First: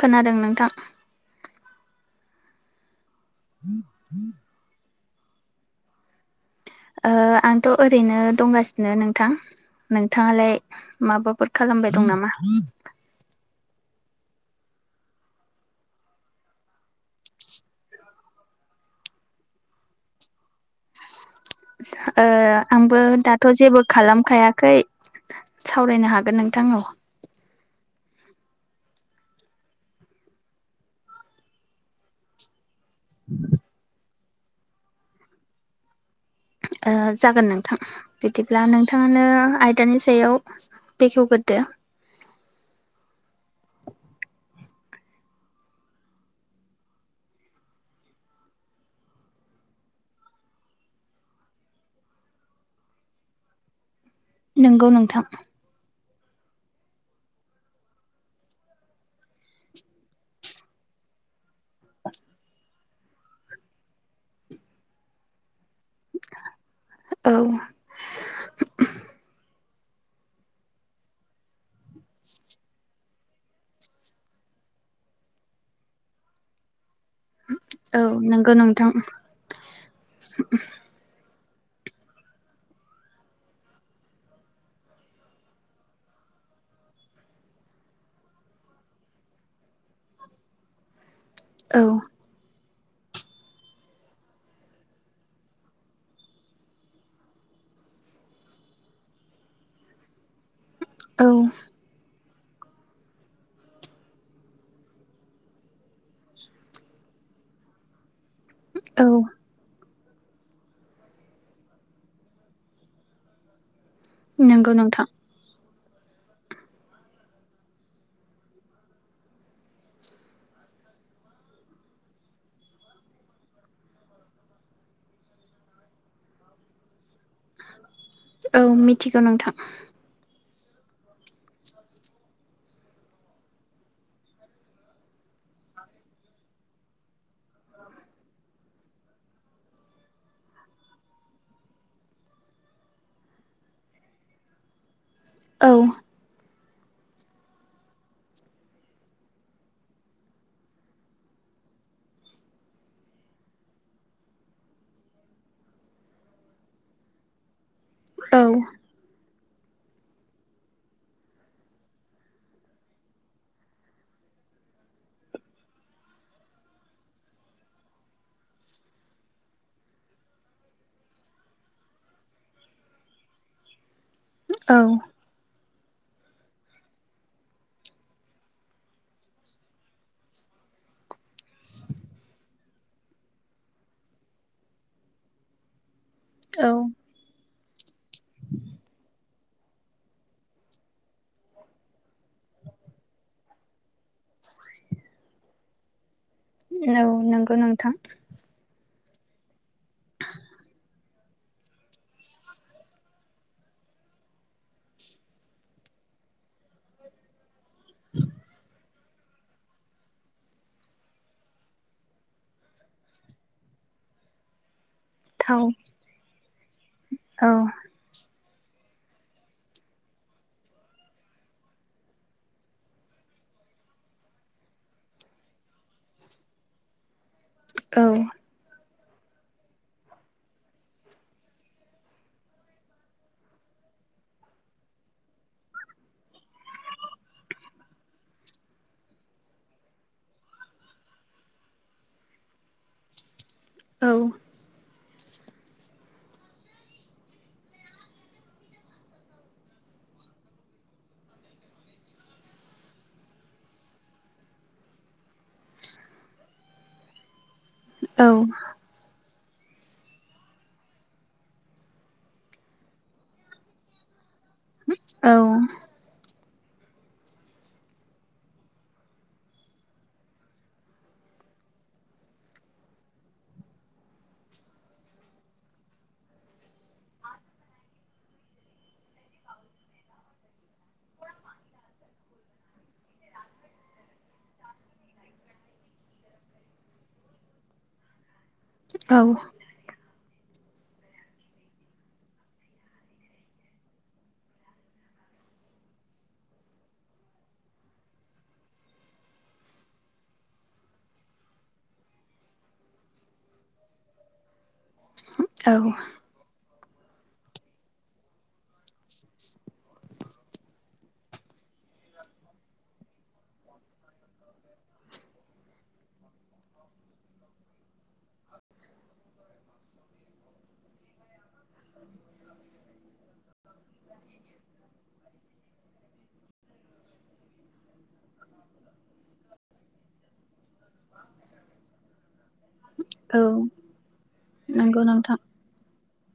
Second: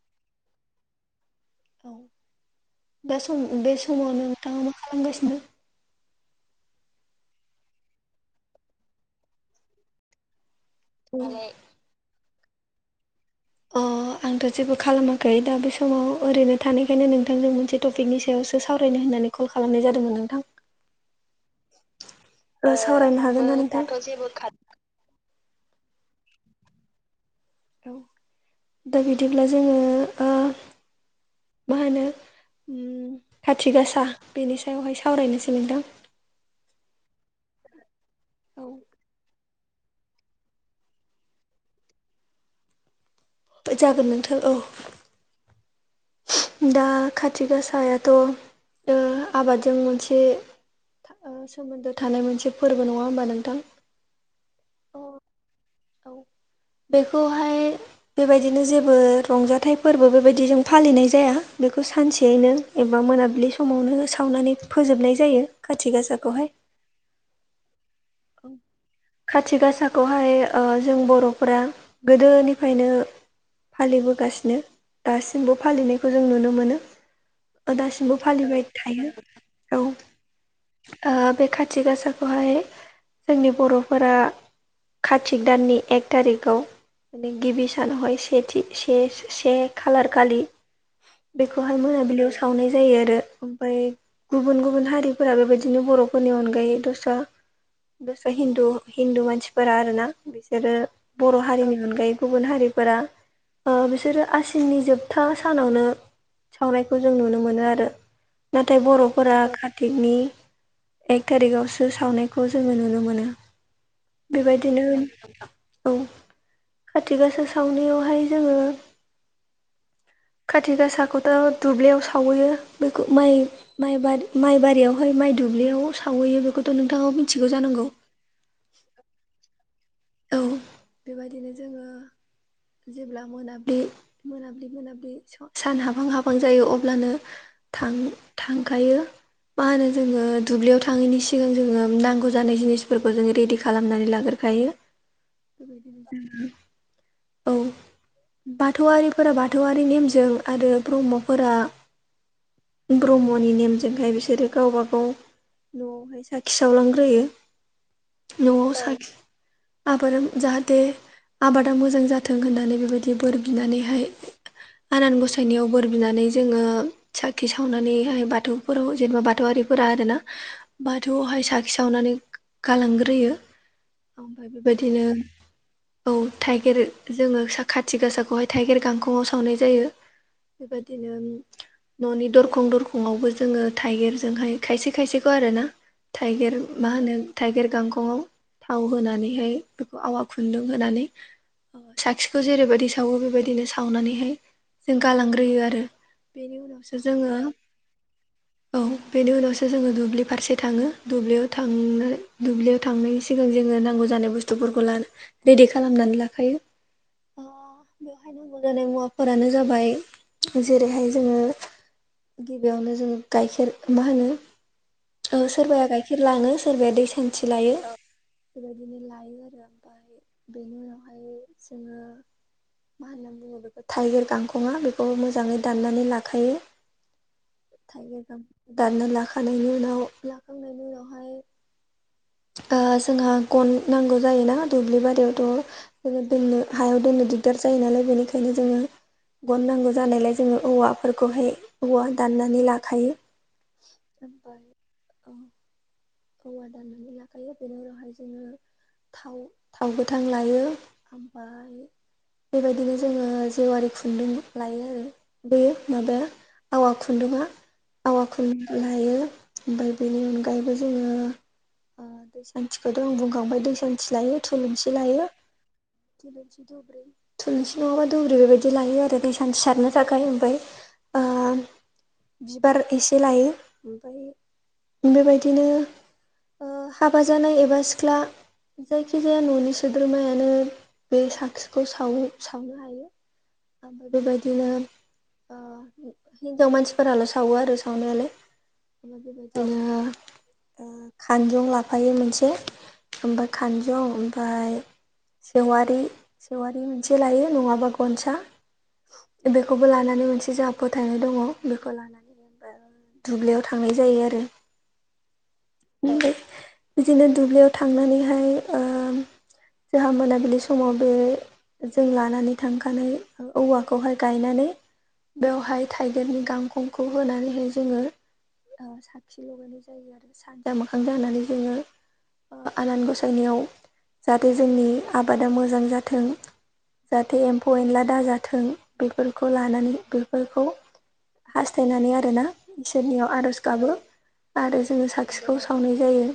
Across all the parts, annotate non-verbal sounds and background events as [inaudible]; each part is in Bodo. खोनादों नोंथां। दा सम बे समाव नोंथाङा मा खालामगासिनो? ओ आंथ' ओरैनो दंगासिनो नोंथां, नोंथाङालाय माबाफोर खालामबाय दं नामा? अ आंथ' जेबो खालामाखै दा बे समाव ओरैनो थानायखायनो नोंथांजों मोनसे टपिकनि सायावसो सावरायनो होननानै कल खालामनाय जादोंमोन नोंथां ओ आंबो सावरायनो हागोन दाथ' ना नोंथां? जेबो खालामखायाखै सावरायनो हागोन नोंथां औ दा बिदिब्ला जोङो ओ मा होनो खाथि गासा बेनि सायावहाय सावरायनोसै नोंथां ओ जागोन नोंथां बिदिब्ला औ नोंथाङानो आयदानि सायाव बेखेवगोरदो जागोन नोंथो औ दा खाथि गासायाथ' आबादजों मोनसे सोमोन्दो थानाय मोनसे फोरबो नङा होमबा नोंथां? नोंगौ नोंथां औ बेखौहाय बेबायदिनो जेबो रंजाथाइ फोरबो बेबायदिजों फालिनाय जाया बेखौ सानसेयैनो एबा मोनाबिलि समावनो सावनानै फोजोबनाय जायो खाथि गासाखौहाय औ [inaudible] खाथि गासाखौहाय जों बर'फोरा गोदोनिफ्रायनो फालिबोगासिनो दासिमबो फालिनायखौ जों नुनो मोनो बा औ दासिमबो नंगौ फालिबाय नोंथां थायो औ बे खाथि गासाखौहाय जोंनि बर'फोरा कतिक दाननि एक थारिखाव माने गिबि सानावहाय सेथि से से खालार खालि बेखौहाय औ मोनाबिलियाव सावनाय जायो आरो ओमफ्राय गुबुन गुबुन हारिफोरा बेबायदिनो बर'फोरनि अनगायै दस्रा दस्रा हिन्दु हिन्दु मानसिफोरा आरोना बिसोरो औ बर' हारिनि नि अनगायै गुबुन हारिफोरा बिसोरो आसिननि जोबथा सानावनो सावनायखौ जों नुनो मोनो आरो नाथाय औ बर'फोरा कातिकनि एक थारिखावसो सावनाय खौ जोङो नुनो मोनो नंगौ बेबायदिनो नोंथां औ खाथि गासा सावनायावहाय जोङो [inaudible] खाथि गासाखौथ' दुब्लियाव सावहैयो बेखौ माइ माइ बारि माइ बारियावहाय माइ दुब्लियाव सावहैयो बेखौथ' नोंथाङाव मिथिगौ जानांगौ। औ मिथिगौ नोंथां। औ बेबायदिनो जोङो जेब्ला मोनाब्लि मोनाब्लि मोना सान हाबहां हाबहां जायो अब्लानो थां थांखायो। मा होनो जोङो दुब्लियाव थाङैनि सिगां जोङो नांगौ जानाय जिनिसफोरखौ जोङो रेडि खालामनानै लाग्रोखायो औ बेबायदिनो [unintelligible] औ बाथौआरिफोरा बाथौआरि नेमजों आरो ब्रह्मफोरा ब्रह्मनि नेमजोंहाय बिसोरो गावबा गाव न'आवहाय साखि सावलांग्रोयो औ न'आव साखि आबादा जाहाथे आबादा मोजां जाथों होननानै बेबायदि बोर बिनानैहाय आनान गसायनायाव बोर बिनानै जोङो साखि सावनानैहाय बाथौफोराव जेनेबा बाथौआरिफोरा आरोना बाथौआवहाय साखि सावनानै गालांग्रोयो ओमफ्राय औ बेबायदिनो औ थाइगिर जोङो सा खाथि गासाखौहाय थाइगेर गांखंआव सावनाय जायो। बेबादिनो उम न'नि दरखं दरखंआवबो जोङो थाइगिरजोंहाय खायसे खायसेखौ आरो ना। थाइगेर मा होनो थाइगिर गांखंआव थाव होनानै बेहाय बेखौ आवा खुन्दुं होनानै साथिखौ जेरैबायदि सावो बेबायदिनो सावनानैहाय जों गालांग्रोयो आरो। बेनि उनावसो औ जोङो नंगौ नोंथां औ बेनि उनावसो जोङो दुब्लि फारसे थाङो दुब्लियाव थांनानै दुब्लियाव थांनायनि सिगां जोंनो नांगौ जानाय बुस्तुफोरखौ लान रेडि खालामनानै लाखायो। बेवहाय नांगौ जानाय मुवाफोरानो जाबाय जेरैहाय जोङो गिबियावनो जोङो गाइखेर मा होनो औ थाव सोरबाया गाइखेर लाङो सोरबाया दै सान्थि औ लायो बेबायदिनो ला लायो आरो आमफ्राय बेनि उनावहाय जोङो मा होनो बुङो बेखौ थाइगिर गांखङा बेखौबो मोजाङै दाननानैलाखायो। औ थाइगिर गांखं दानना लाखानायनि उनाव लाखांनायनि उनावहाय ओ जोंहा गन नांगौ जायोना दुब्लि बारियावथ' जोङो दोननो हायाव दोननो दिगदार जायो नालाय बेनिखायनो जोङो गन नांगौ जानायलाय जोङो औवाफोरखौहाय औवा दाननानै लाखायो। औ। ओमफ्राय औवा औवा दाननानै लाखायो बेनि उनावहाय जोङो थाव थाव गोथां लायो आमफा [unintelligible] बेबायदिनो जोङो जेवारि खुन्दुं लायो आरो बैयो माबाया आवा खुन्दुङा आवा औ खुन्दुं लायो ओमफाय बेनि अनगायैबो जोङो ओ दै सान्थिखौथ' आं बुंखांबाय दै सान्थि लायो। थुलुंसि लायो औ थुलुंसि दु ब्रि थुलुंसि नङाबा दुब्रि बेबायदि लायो आरो दै सान्थि सारनो थाखाय ओमफ्राय ओ [inaudible] बिबार एसे लायो ओमफ्राय बेबायदिनो ओ हाबा जानाय एबा सिख्ला जायखिजाया न'नि सोद्रोमायानो बे साटिखौ साव सावनो हायो। आमफाय बेबायदिनो ओ अ हिनजाव मानसिफोराल' सावो आरो सावनायालाय औ ओमफ्राय बेबायदिनो ओ खानजं लाफायो मोनसे ओमफ्राय खानजं ओमफ्राय सेवारि सेवारि मोनसे लायो नङाबा गनसा। बेखौबो लानानै मोनसे जोंहा फोथायनाय दङ। बेखौ लानानै दुब्लियाव थांनाय जायो आरो। औ उम बै जोङो दुब्लियाव थांनानैहाय ओम जोहा मोनाबिलि समाव बे जों लानानै थांखानाय ओ औवाखौहाय गायनानै बेवहाय थाइगिरनि गांखंखौ होनानैहाय जोङो औ साखि लगायनाय जायो आरो सान्जा मोखां जानानै जोङो ओ आनान गस - [unintelligible] जाहाथे जोंनि आबादा मोजां जाथों जाहाथे एम्फौ एनला दाजाथों बेफोरखौ लानानै बेफोरखौ हास्थायनानै आरोना इसोरनियाव औ आर'ज गाबो आरो नंगौ जोङो नोंथां साटिखौ सावनाय जायो।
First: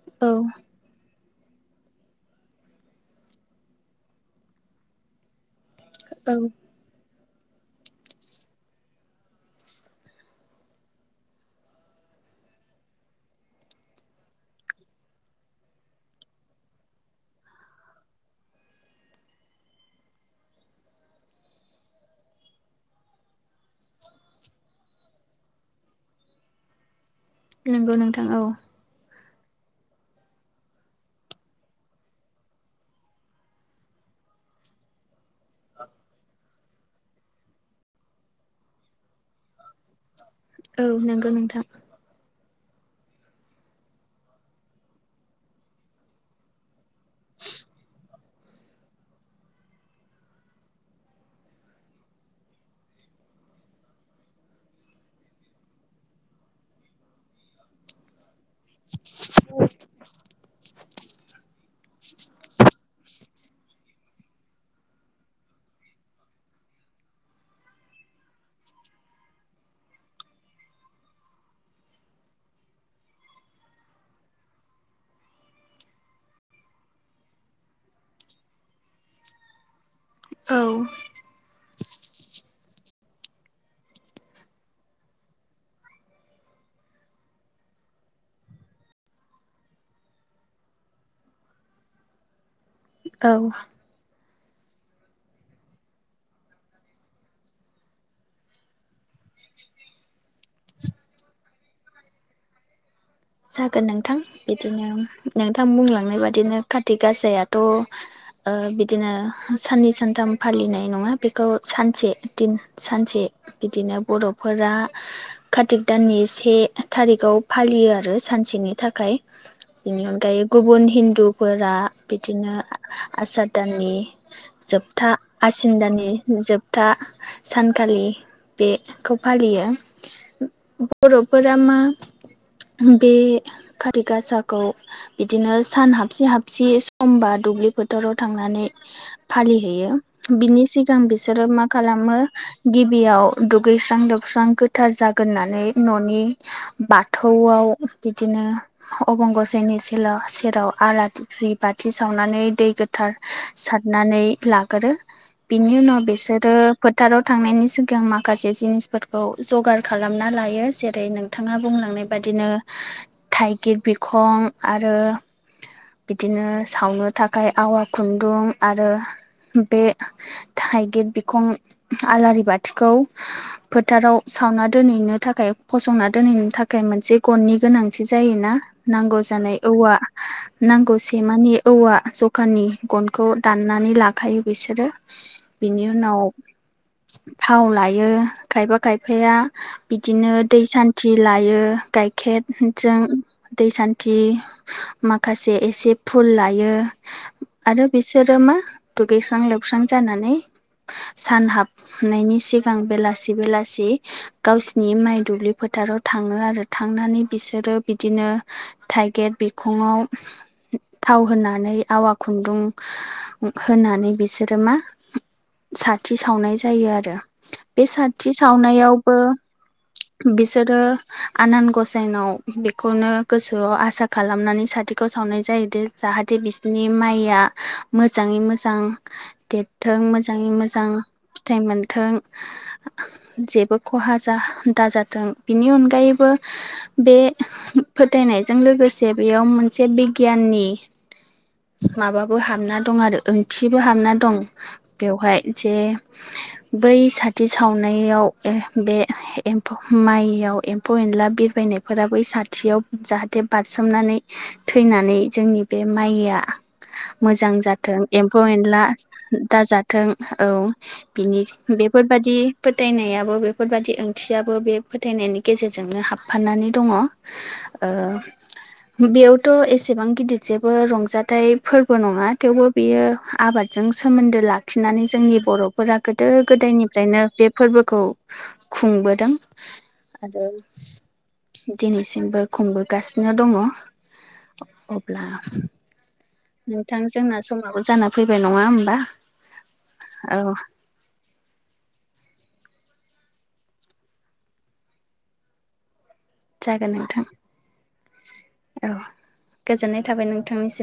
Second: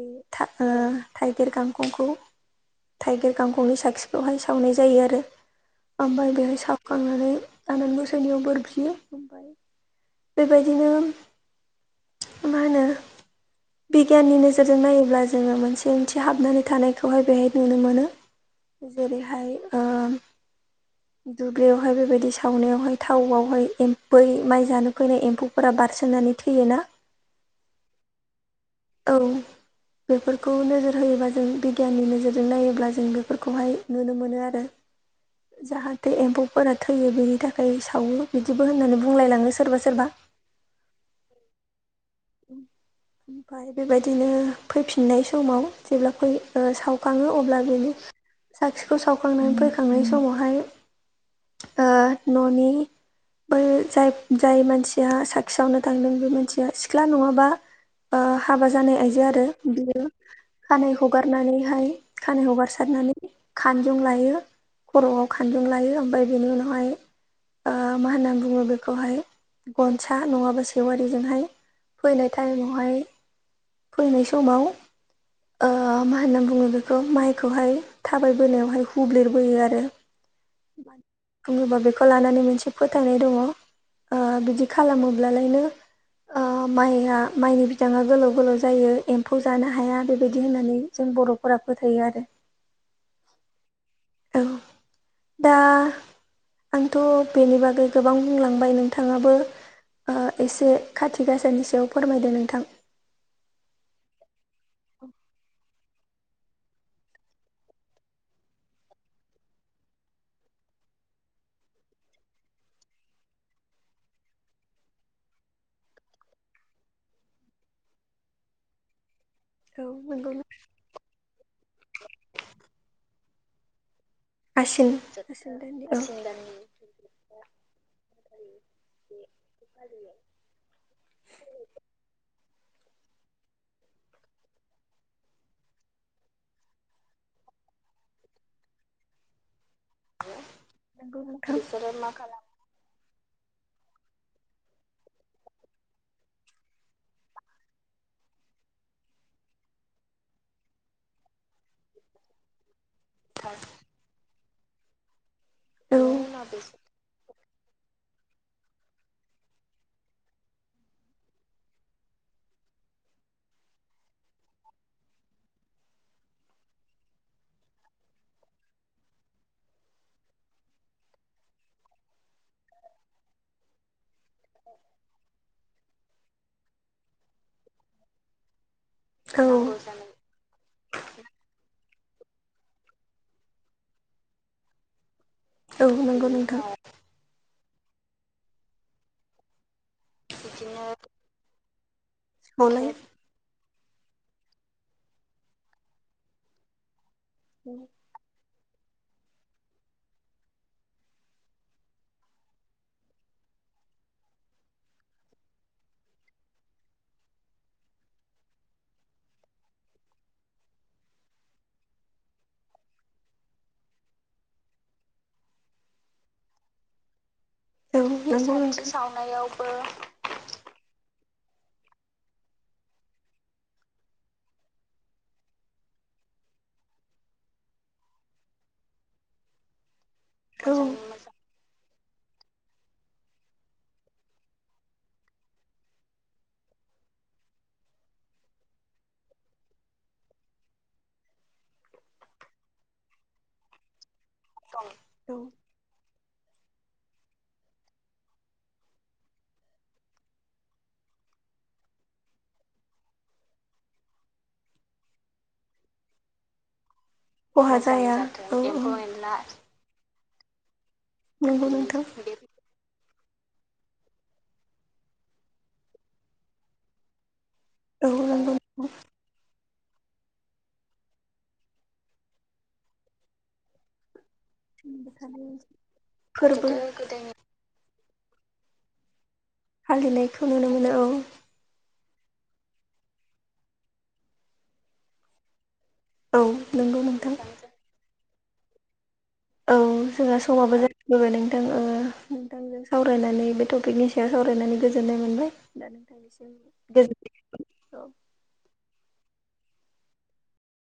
बे औ था ओ थाइगिर गांखंखौ थाइगिर गांखंनि साखिखौहाय सावनाय जायो आरो। ओमफ्राय औ बेहाय सावखांनानै आनान गसाइनियाव बोर बियो ओमफ्राय बेबायदिनो मा होनो बिगियाननि नोजोरजों नायोब्ला जोङो मोनसे ओंथि हाबनानै थानायखौहाय बेहाय नुनो मोनो। जेरैहाय ओम दुब्लियावहाय बेबायदि सावनायावहाय थावआवहाय एम्फै माइ जानो फैनाय एम्फौ फोरा बारसोननानै थैयोना? नोंगौ नोंथां औ। औ बेफोरखौ नोजोर होयोबा जों बिगियाननि नोजोरजों नायोब्ला जों बेफोरखौहाय नुनो मोनो आरो। जाहाथे एम्फौफोरा थैयो बेनि थाखाय सावो बिदिबो होननानै बुंलायलाङो सोरबा सोरबा। औ नोंगो नोंथां। फाय बेबायदिनो फैफिननाय समाव जेब्ला फै ओ साव खाङो अब्ला जोङो साखिखौ सावखांनानै फैखांनाय समावहाय ओ न'नि बै जाय जाय मानसिया साखि सावनो थांदों बे मानसिया सिख्ला नङाबा ओ हाबा जानाय आइजो आरो बियो खानाय हगारनानैहाय खानाय हगारसारनानै खानजं लायो। खर'आव खानजं लायो। ओमफाय बेनि उनावहाय ओ मा होनना बुङो बेखौहाय गनसा नङाबा सेवारिजोंहाय फैनाय टायमावहाय फैनाय समाव ओ मा होनना बुङो बेखौ माइखौहाय थाबायबोनायावहाय हुब्लेर बोयो आरो। औ बुङोबा बेखौ लानानै मोनसे फोथायनाय दङ। ओ बिदि खालामो ब्लालायनो ओ माइआ माइनि बिदाङा गोलाव गोलाव जायो। एम्फौ जानो हाया बेबायदि होननानै जों बर'फोरा फोथायो आरो। औ औ दा आंथ' बेनि बागै गोबां बुंलांबाय नोंथाङाबो ओ एसे खाथि गासानि सायाव फोरमायदों नोंथां। जागोन नोंथां। इदिनो नोंथां बुंलांनाय बादिनो काथि गासायाथ' ओ बिदिनो साननै सानथाम फालिनाय नङा बेखौ सानसे दिन सानसे बिदिनो बर'फोरा काथिक दाननि से थारिखाव फालियो आर रो सानसेनि थाखाय औ बेनि नंगौ अनगायै गुबुन हिन्दुफोरा बिदिनो आ-आसार दाननि जोबथा आसिन दाननि जोब दा सानखालि बेखौ फालियो। बर'फोरा मा बे काति गासाखौ बिदिनो सान हाबसे हाबसे समबा दुब्लि फोथाराव थांनानै फालिहैयो बिनि सिगां नंगौ बिसोरो नोंथां मा खालामो गिबियाव दुगैस्रां लोबस्रां गोथार जागोननानै न'नि बाथौ गआव बिदिनो अबंगसेनि सेराव आला दिफ्रि बाथि सावनानै दै गो फथार सारनानै लागोरो बिनि उनाव बिसोरो फोथाराव थांनायनि सिगां माखासे जिनिसफोरखौ जगार खालामना लायो जेरै नोंथाङा बुंलांनाय बादिनो थाइगिर बिखं आरो बिदिनो सावनो थाखाय आवा खुन्दुं आरो बे थाइगिर बिखं आलारि बाथिखौ फोथाराव सावना दोनहैनो थाखाय फसंना दोनहैनो थाख खाय मोनसे गननि गोनांथि जायोना? नांगौ जानाय औवा नांगौसे माने औवा ज'खानि गनखौ दाननानै लाखायो बिसोरो। बिनि उनाव थाव लायो, खायफा खायफाया बिदिनो दै सान्थि लायो गाइखेरजों दै सान्थि माखासे एसे फुल लायो आरो बिसोरो मा दुगैस्रां लबस्रां जानानै सान हाबनायनि सिगां बेलासि बेलासि गावसिनि माइ दुब्लि फोथाराव थाङो आरो थांनानै बिसोरो बिदिनो थाइगिर बिखङआव थाव होनानै आवा खुन्दुं होनानै बिसोरो मा साथि सावनाय जायो आरो बे साथि सावनायावबो बिसोरो आनान गसाइनाव बेखौनो गोसोआव आसा खालामनानै साथिखौ सावनाय जायोदि जाहाथे बिसोरनि माइया मोजाङै मोजां देत थों मोजाङै मोजां फिथाइ मोनथों जेबो खहा जा दाजाथों बिनि अनगै गायैबो बे फोथायनायजों लोगोसे बेयाव मोनसे बिगियाननि माबाबो हाबना दं आरो ओंथिबो हाबना दं बेवहाय जे बै साथि सावनायाव बे एम्फौ माइयाव फ' एनला बिरबायनायफोरा बै साथियाव जाहाथे बारसोमनानै थैनानै जोंनि बे माइया मोजां जाथों एम्फौ एनला दाजा थों औ बिनि नंगौ नोंथां बेफोरबादि फोथायनायाबो बेफोरबायादि ओंथियाबो बे फोथायनायनि गेजेरजोंनो हाबफानानै दङ ओ औ नंगौ बेयावथ' एसेबां गिदिर जेबो रंजाथाइ फोरबो नङा थेवबो बेयो आबाद जों सोमोन्दो लाखिनानै जोंनि बर'फोरा गोदो फोरबो गोदायनिफ्रायनो बे फोरबोखौ खुंबोदों फालिनायखौ आरो नुनो मोनो औ दिनैसिमबो खुंबोगासिनो दङ अब्ला औ नोंथां नंगौ जोंना समाबो जाना फैबाय नङा होमबा औ औ जोंहा समाबो जा गो नोंथां नोंथांजों सावरायनानै बे टपिकनि सायाव सावरायनानै गोजोननाय मोनबाय दा नों थांनोसै जागोन नोंथां औ गोजोननाय थाबाय नोंथांनिसिम